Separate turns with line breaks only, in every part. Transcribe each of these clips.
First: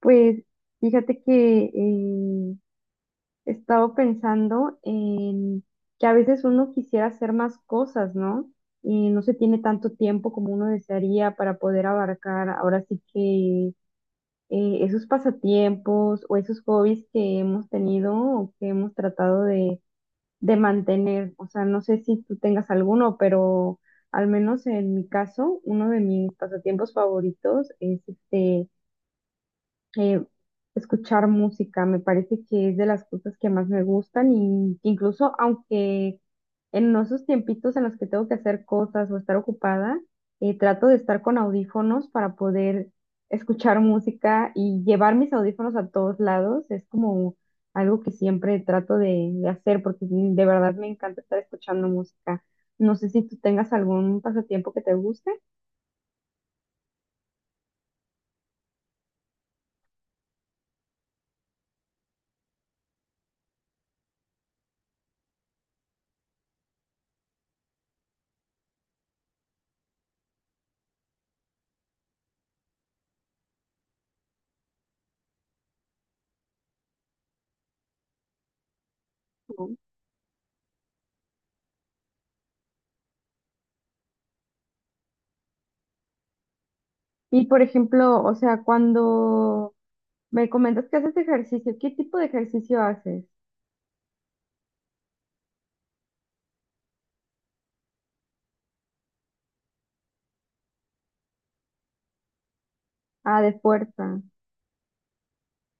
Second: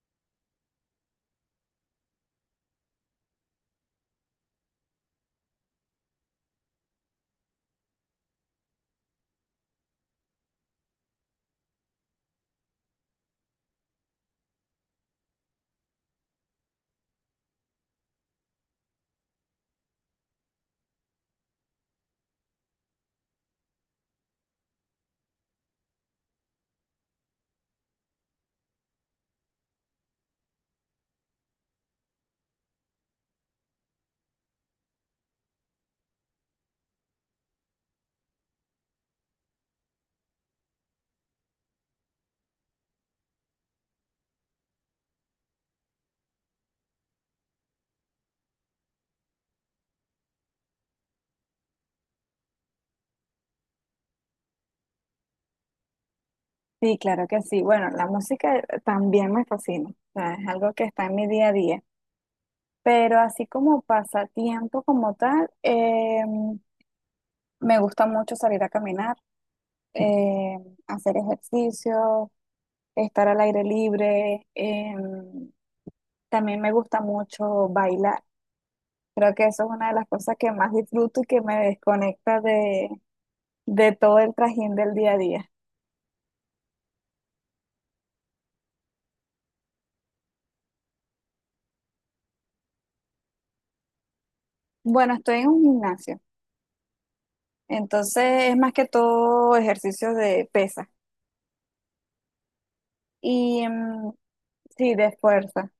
Pues fíjate que he estado pensando en que a veces uno quisiera hacer más cosas, ¿no? Y no se tiene tanto tiempo como uno desearía para poder abarcar ahora sí que esos pasatiempos o esos hobbies que hemos tenido o que hemos tratado de mantener. O sea, no sé si tú tengas alguno, pero al menos en mi caso, uno de mis pasatiempos favoritos es eh, escuchar música. Me parece que es de las cosas que más me gustan y que incluso aunque en esos tiempitos en los que tengo que hacer cosas o estar ocupada, trato de estar con audífonos para poder escuchar música y llevar mis audífonos a todos lados. Es como algo que siempre trato de hacer porque de verdad me encanta estar escuchando música. No sé si tú tengas algún pasatiempo que te guste.
Sí, claro que sí. Bueno, la música también me fascina, o sea, es algo que está en mi día a día, pero así como pasatiempo como tal, me gusta mucho salir a caminar, eh, hacer ejercicio, estar al aire libre, también me gusta mucho bailar. Creo que eso
¿No?
es una de las cosas que más disfruto y que me desconecta de todo el trajín del día a día.
Y por ejemplo, o sea, cuando me comentas que haces ejercicio. ¿Qué tipo de ejercicio haces?
Bueno, estoy en un gimnasio, entonces es más que todo ejercicios de pesas.
Ah, de
Y mm,
fuerza.
sí, de fuerza.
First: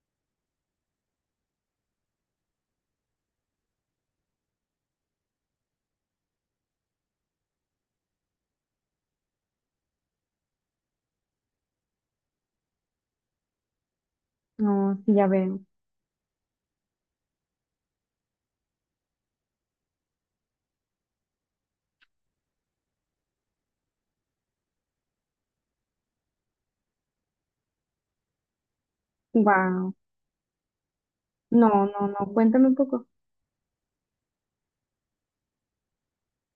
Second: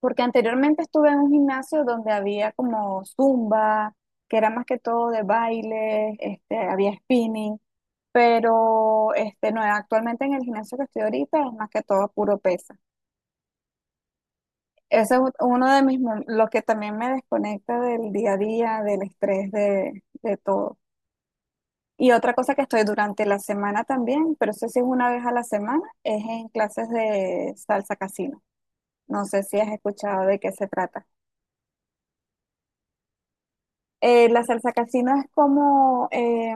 Porque anteriormente estuve en un gimnasio donde había como zumba, que era más que todo de baile, este, había spinning, pero este, no, actualmente en el gimnasio que estoy ahorita es más que todo puro pesa.
No, sí,
Ese es
ya veo.
uno de mis, lo que también me desconecta del día a día, del estrés, de todo. Y otra cosa que estoy durante la semana también, pero eso sí es una vez a la semana, es en clases de salsa casino. No sé si has
Wow.
escuchado de qué se trata.
No, no, no. Cuéntame un poco.
La salsa casino es como,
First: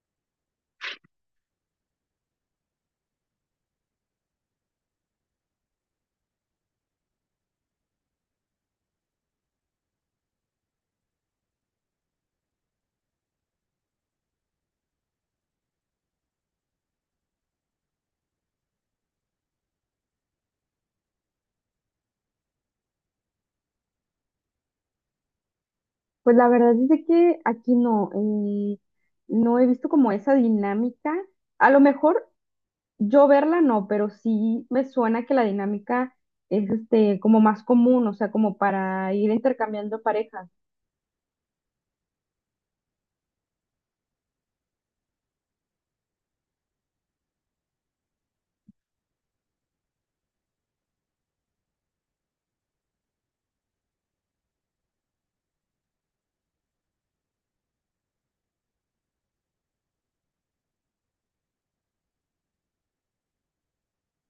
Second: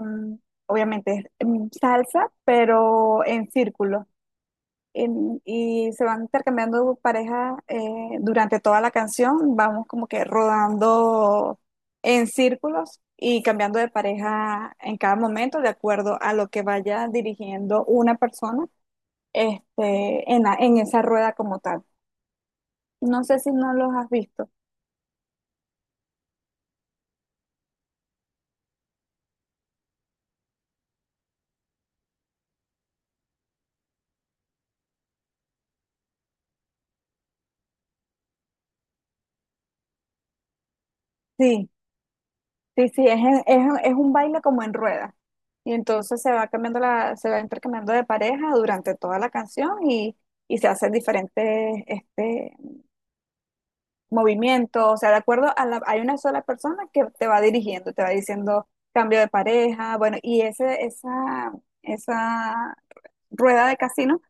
obviamente, es salsa, pero en círculo. Y se van intercambiando parejas durante toda la canción. Vamos como que rodando en círculos y cambiando de pareja en cada momento de acuerdo a lo que vaya dirigiendo una persona este, en esa rueda como tal. No sé si no los has visto.
Pues la verdad es de que aquí no, no he visto como esa dinámica. A lo mejor yo verla no, pero sí me suena que la dinámica es este como más común, o sea, como para ir intercambiando parejas.
Sí. Sí, sí, es un baile como en rueda. Y entonces se va cambiando se va intercambiando de pareja durante toda la canción y se hacen diferentes este, movimientos. O sea, de acuerdo a hay una sola persona que te va dirigiendo, te va diciendo cambio de pareja, bueno, esa rueda de casino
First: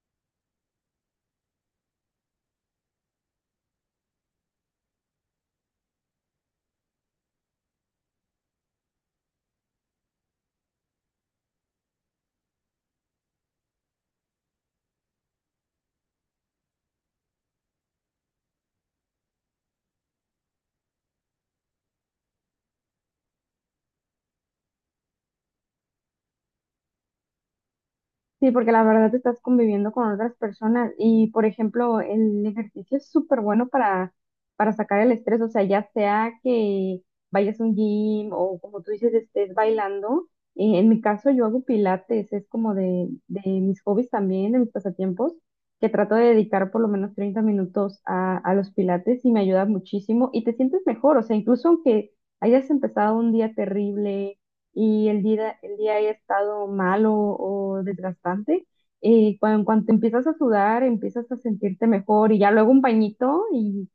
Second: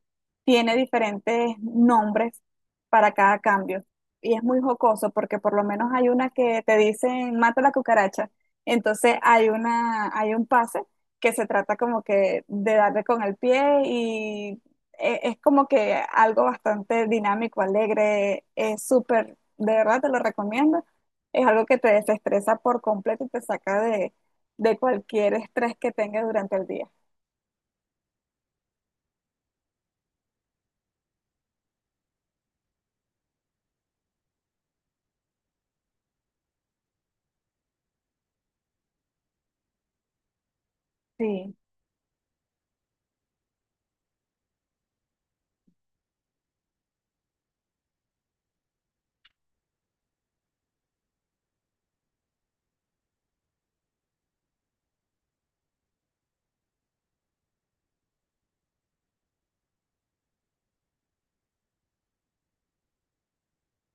tiene diferentes nombres para cada cambio. Y es muy jocoso porque por lo menos hay una que te dicen mata la cucaracha. Entonces hay un pase que se trata como que de darle con el pie y es como que algo bastante dinámico, alegre, es súper, de verdad te lo recomiendo. Es algo que te desestresa por completo y te saca de cualquier estrés que tengas durante el día.
Sí, porque la verdad te estás conviviendo con otras personas y, por ejemplo, el ejercicio es súper bueno para sacar el estrés, o sea, ya sea que vayas a un gym o como tú dices, estés bailando. En mi caso, yo
Sí.
hago pilates, es como de mis hobbies también, de mis pasatiempos, que trato de dedicar por lo menos 30 minutos a los pilates y me ayuda muchísimo y te sientes mejor, o sea, incluso aunque hayas empezado un día terrible y el día haya estado malo o desgastante, cuando en empiezas a sudar, empiezas a sentirte mejor y ya luego un bañito y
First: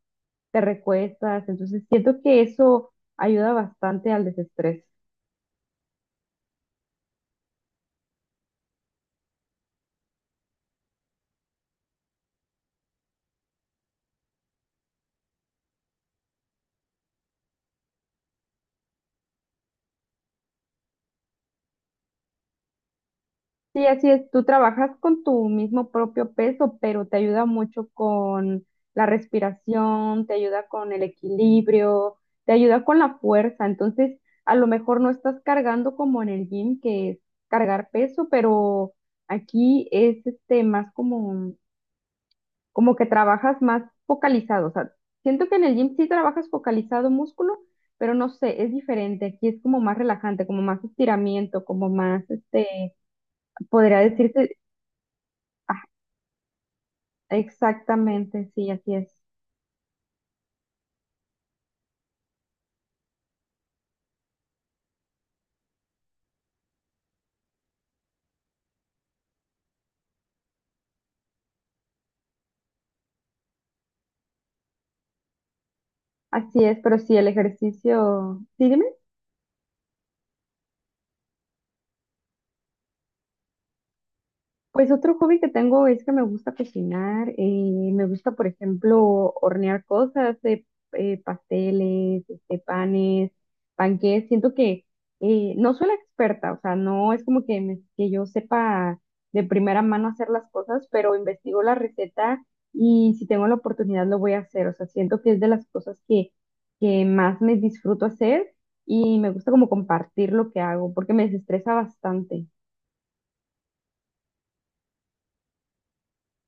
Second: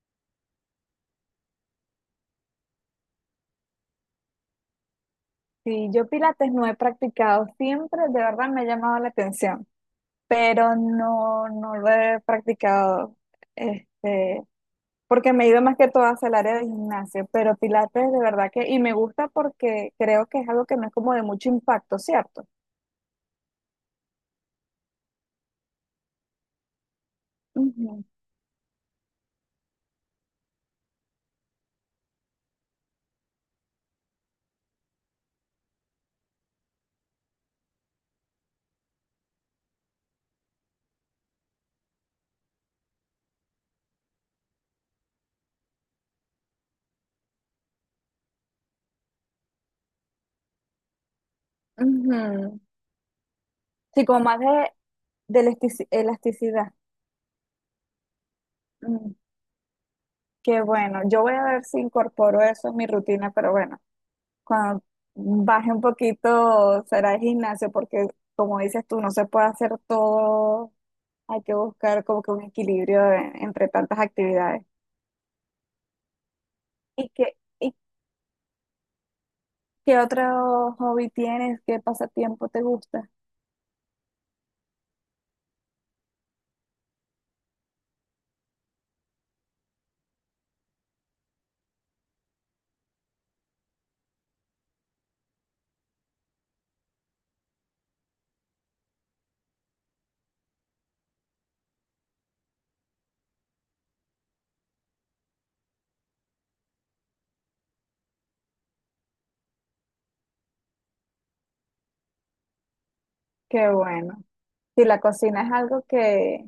te recuestas. Entonces siento que eso ayuda bastante al desestrés.
Sí, yo pilates no he practicado siempre, de verdad me ha llamado la atención, pero no, no lo he practicado, este, porque me he ido más que todo hacia el área de gimnasio, pero pilates de verdad que, y me gusta porque creo que es algo que no es como de mucho impacto, ¿cierto?
Sí, así es. Tú trabajas con tu mismo propio peso, pero te ayuda mucho
Ujú,
con la respiración, te ayuda con el equilibrio, te ayuda con la fuerza. Entonces, a lo mejor no estás cargando como en el gym, que es cargar peso, pero aquí es este más como, como que trabajas más focalizado. O sea, siento que en el gym sí trabajas focalizado músculo, pero no sé, es diferente. Aquí es como más relajante, como más estiramiento, como más
ujú.
este, podría
Sí, como más
decirse.
de elasticidad.
Exactamente, sí, así es.
Mm, Qué bueno, yo voy a ver si incorporo eso en mi rutina, pero bueno. Cuando baje un poquito será el gimnasio, porque como dices tú, no se puede hacer todo. Hay que buscar como que un equilibrio entre tantas actividades.
Así es, pero sí, el
Y
ejercicio, sí, dime.
qué otro hobby tienes? ¿Qué pasatiempo te gusta?
Pues otro hobby que tengo es que me gusta cocinar, me gusta, por ejemplo, hornear cosas, pasteles, este, panes, panqués. Siento que no soy la experta, o sea, no es como que, que yo sepa de primera mano hacer las cosas, pero investigo la receta y si tengo la oportunidad lo voy a hacer. O sea, siento que es de las cosas que más me disfruto hacer y me gusta como compartir lo que hago porque me desestresa bastante.
Qué bueno. Si la cocina es algo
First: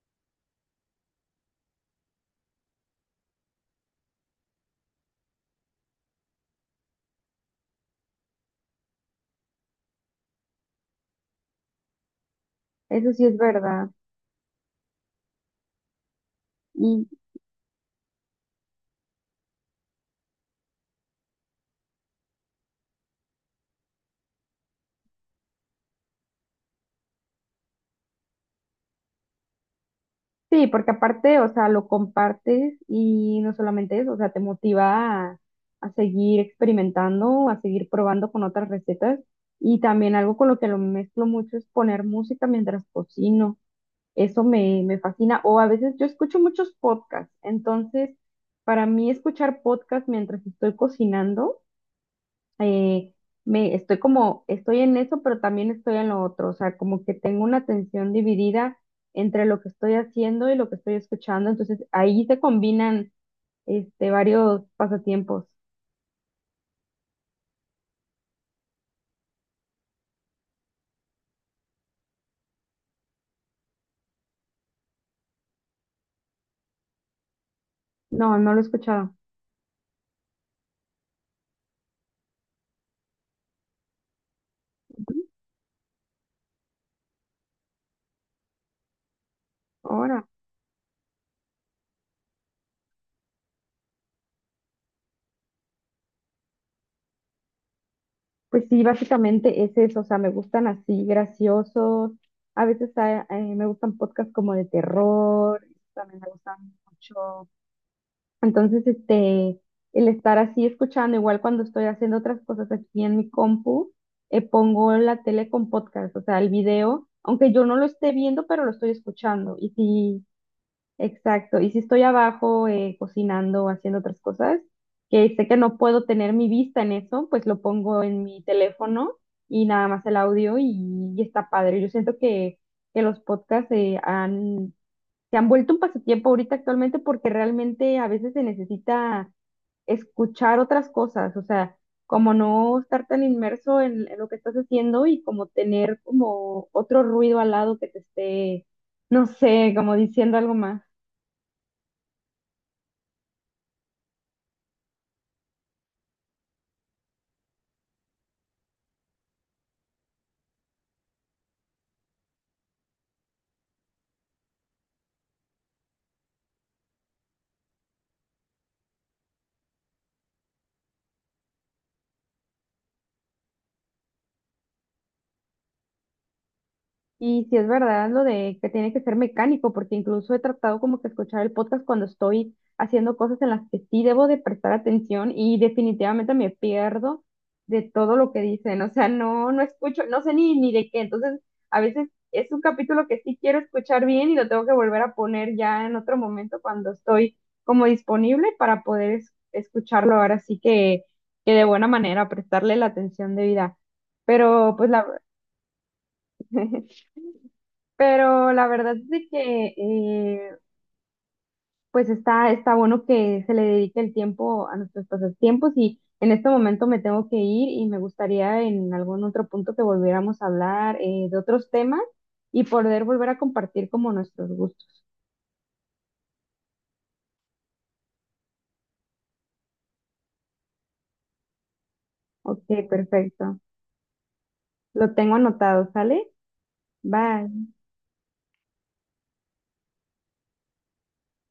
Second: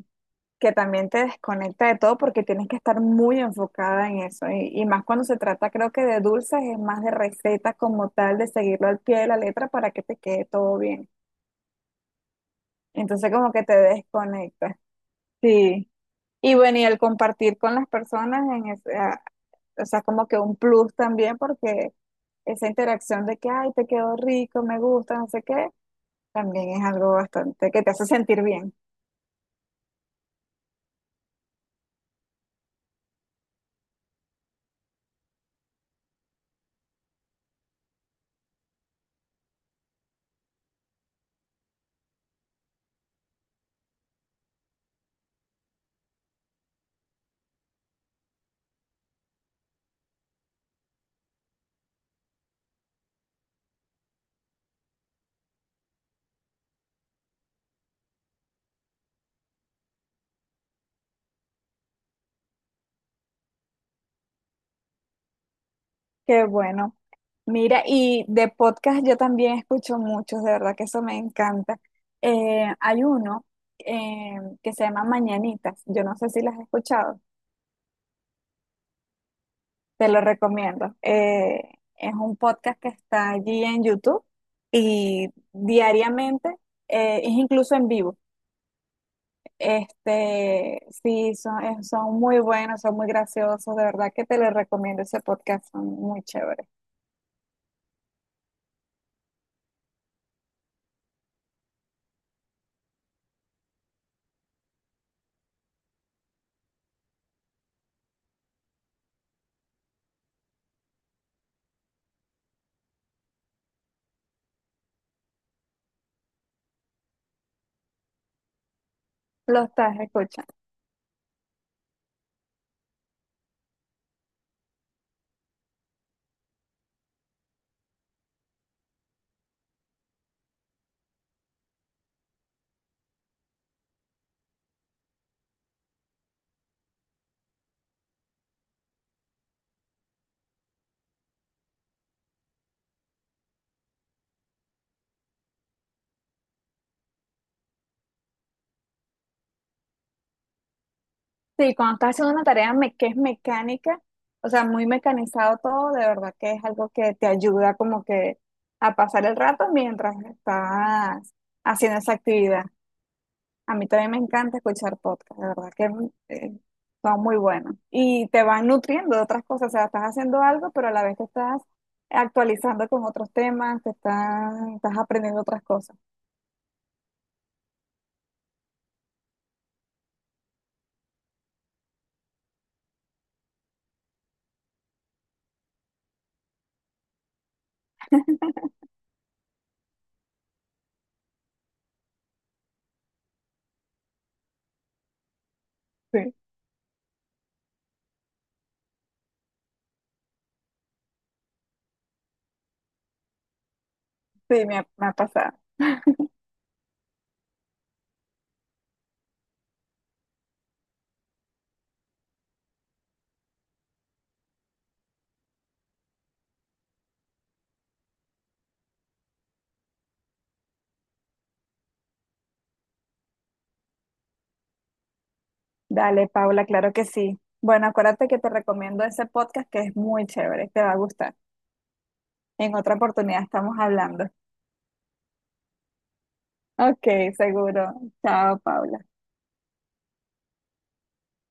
que también te desconecta de todo porque tienes que estar muy enfocada en eso. Y más cuando se trata, creo que de dulces, es más de recetas como tal, de seguirlo al pie de la letra para que te quede todo bien.
Eso sí
Entonces
es
como que te
verdad.
desconectas. Sí. Y bueno, y el compartir con las personas en o sea, como que un plus también porque esa interacción de que, ay, te quedó rico, me gusta, no sé qué, también es algo bastante que te hace sentir bien.
Sí, porque aparte, o sea, lo compartes y no solamente eso, o sea, te motiva a seguir experimentando, a seguir probando con otras recetas y también algo con lo que lo mezclo mucho es poner música mientras cocino. Me fascina. O a veces yo escucho muchos podcasts, entonces para mí escuchar podcasts mientras estoy cocinando eh, me estoy como, estoy en eso, pero también estoy en lo otro, o sea, como que tengo una atención dividida entre lo que estoy haciendo y lo que estoy escuchando, entonces ahí se combinan este varios pasatiempos.
Qué bueno. Mira, y de podcast yo también escucho muchos, de verdad que eso me encanta. Hay uno eh, que se llama Mañanitas, yo no sé si las has escuchado.
No, no lo he escuchado.
Te lo recomiendo. Es un podcast que está allí en YouTube y diariamente es incluso en vivo.
Ahora,
Este, sí, son muy buenos, son muy graciosos. De verdad que te lo recomiendo ese podcast, son muy chéveres.
pues sí, básicamente es eso, o sea, me gustan así, graciosos, a veces me gustan podcasts como de terror, también me gustan mucho. Entonces, este, el estar así escuchando, igual cuando estoy haciendo otras cosas aquí en mi compu, pongo la tele con podcast, o sea, el video, aunque yo no lo esté viendo, pero lo estoy escuchando.
Lo
Y
estás
sí,
escuchando.
exacto. Y si estoy abajo cocinando, o haciendo otras cosas, que sé que no puedo tener mi vista en eso, pues lo pongo en mi teléfono y nada más el audio y está padre. Yo siento que los podcasts han se han vuelto un pasatiempo ahorita actualmente porque realmente a veces se necesita escuchar otras cosas, o sea, como no estar tan inmerso en lo que estás haciendo y como tener como otro ruido al lado que te esté, no sé, como diciendo algo más.
Sí, cuando estás haciendo una tarea que es mecánica, o sea, muy mecanizado todo, de verdad que es algo que te ayuda como que a pasar el rato mientras estás haciendo esa actividad. A mí también me encanta escuchar podcast, de verdad que eh, son muy buenos. Y te van nutriendo de otras cosas, o sea, estás haciendo algo, pero a la vez te estás actualizando con otros temas, estás aprendiendo otras cosas.
Y si es verdad lo de que tiene que ser mecánico, porque incluso he tratado como que escuchar el podcast cuando estoy haciendo cosas en las que sí debo de prestar atención y definitivamente me pierdo de todo lo que dicen. O sea, no escucho, no sé ni de qué. Entonces, a veces es un capítulo que sí quiero escuchar bien y lo tengo que volver a poner ya en otro
Sí,
momento cuando estoy como disponible para poder escucharlo ahora sí que de buena manera, prestarle la atención debida.
sí,
Pero pues
me
la...
ha pasado.
Pero la verdad es de que pues está bueno que se le dedique el tiempo a nuestros pasatiempos y en este momento me tengo que ir y me gustaría en algún otro punto que volviéramos a hablar de otros temas y poder volver a compartir como nuestros gustos.
Dale, Paula, claro que sí. Bueno, acuérdate que te recomiendo ese podcast que es muy chévere, te va a gustar.
Ok,
En otra oportunidad
perfecto.
estamos hablando.
Lo tengo anotado, ¿sale?
Ok,
Bye.
seguro. Chao, Paula.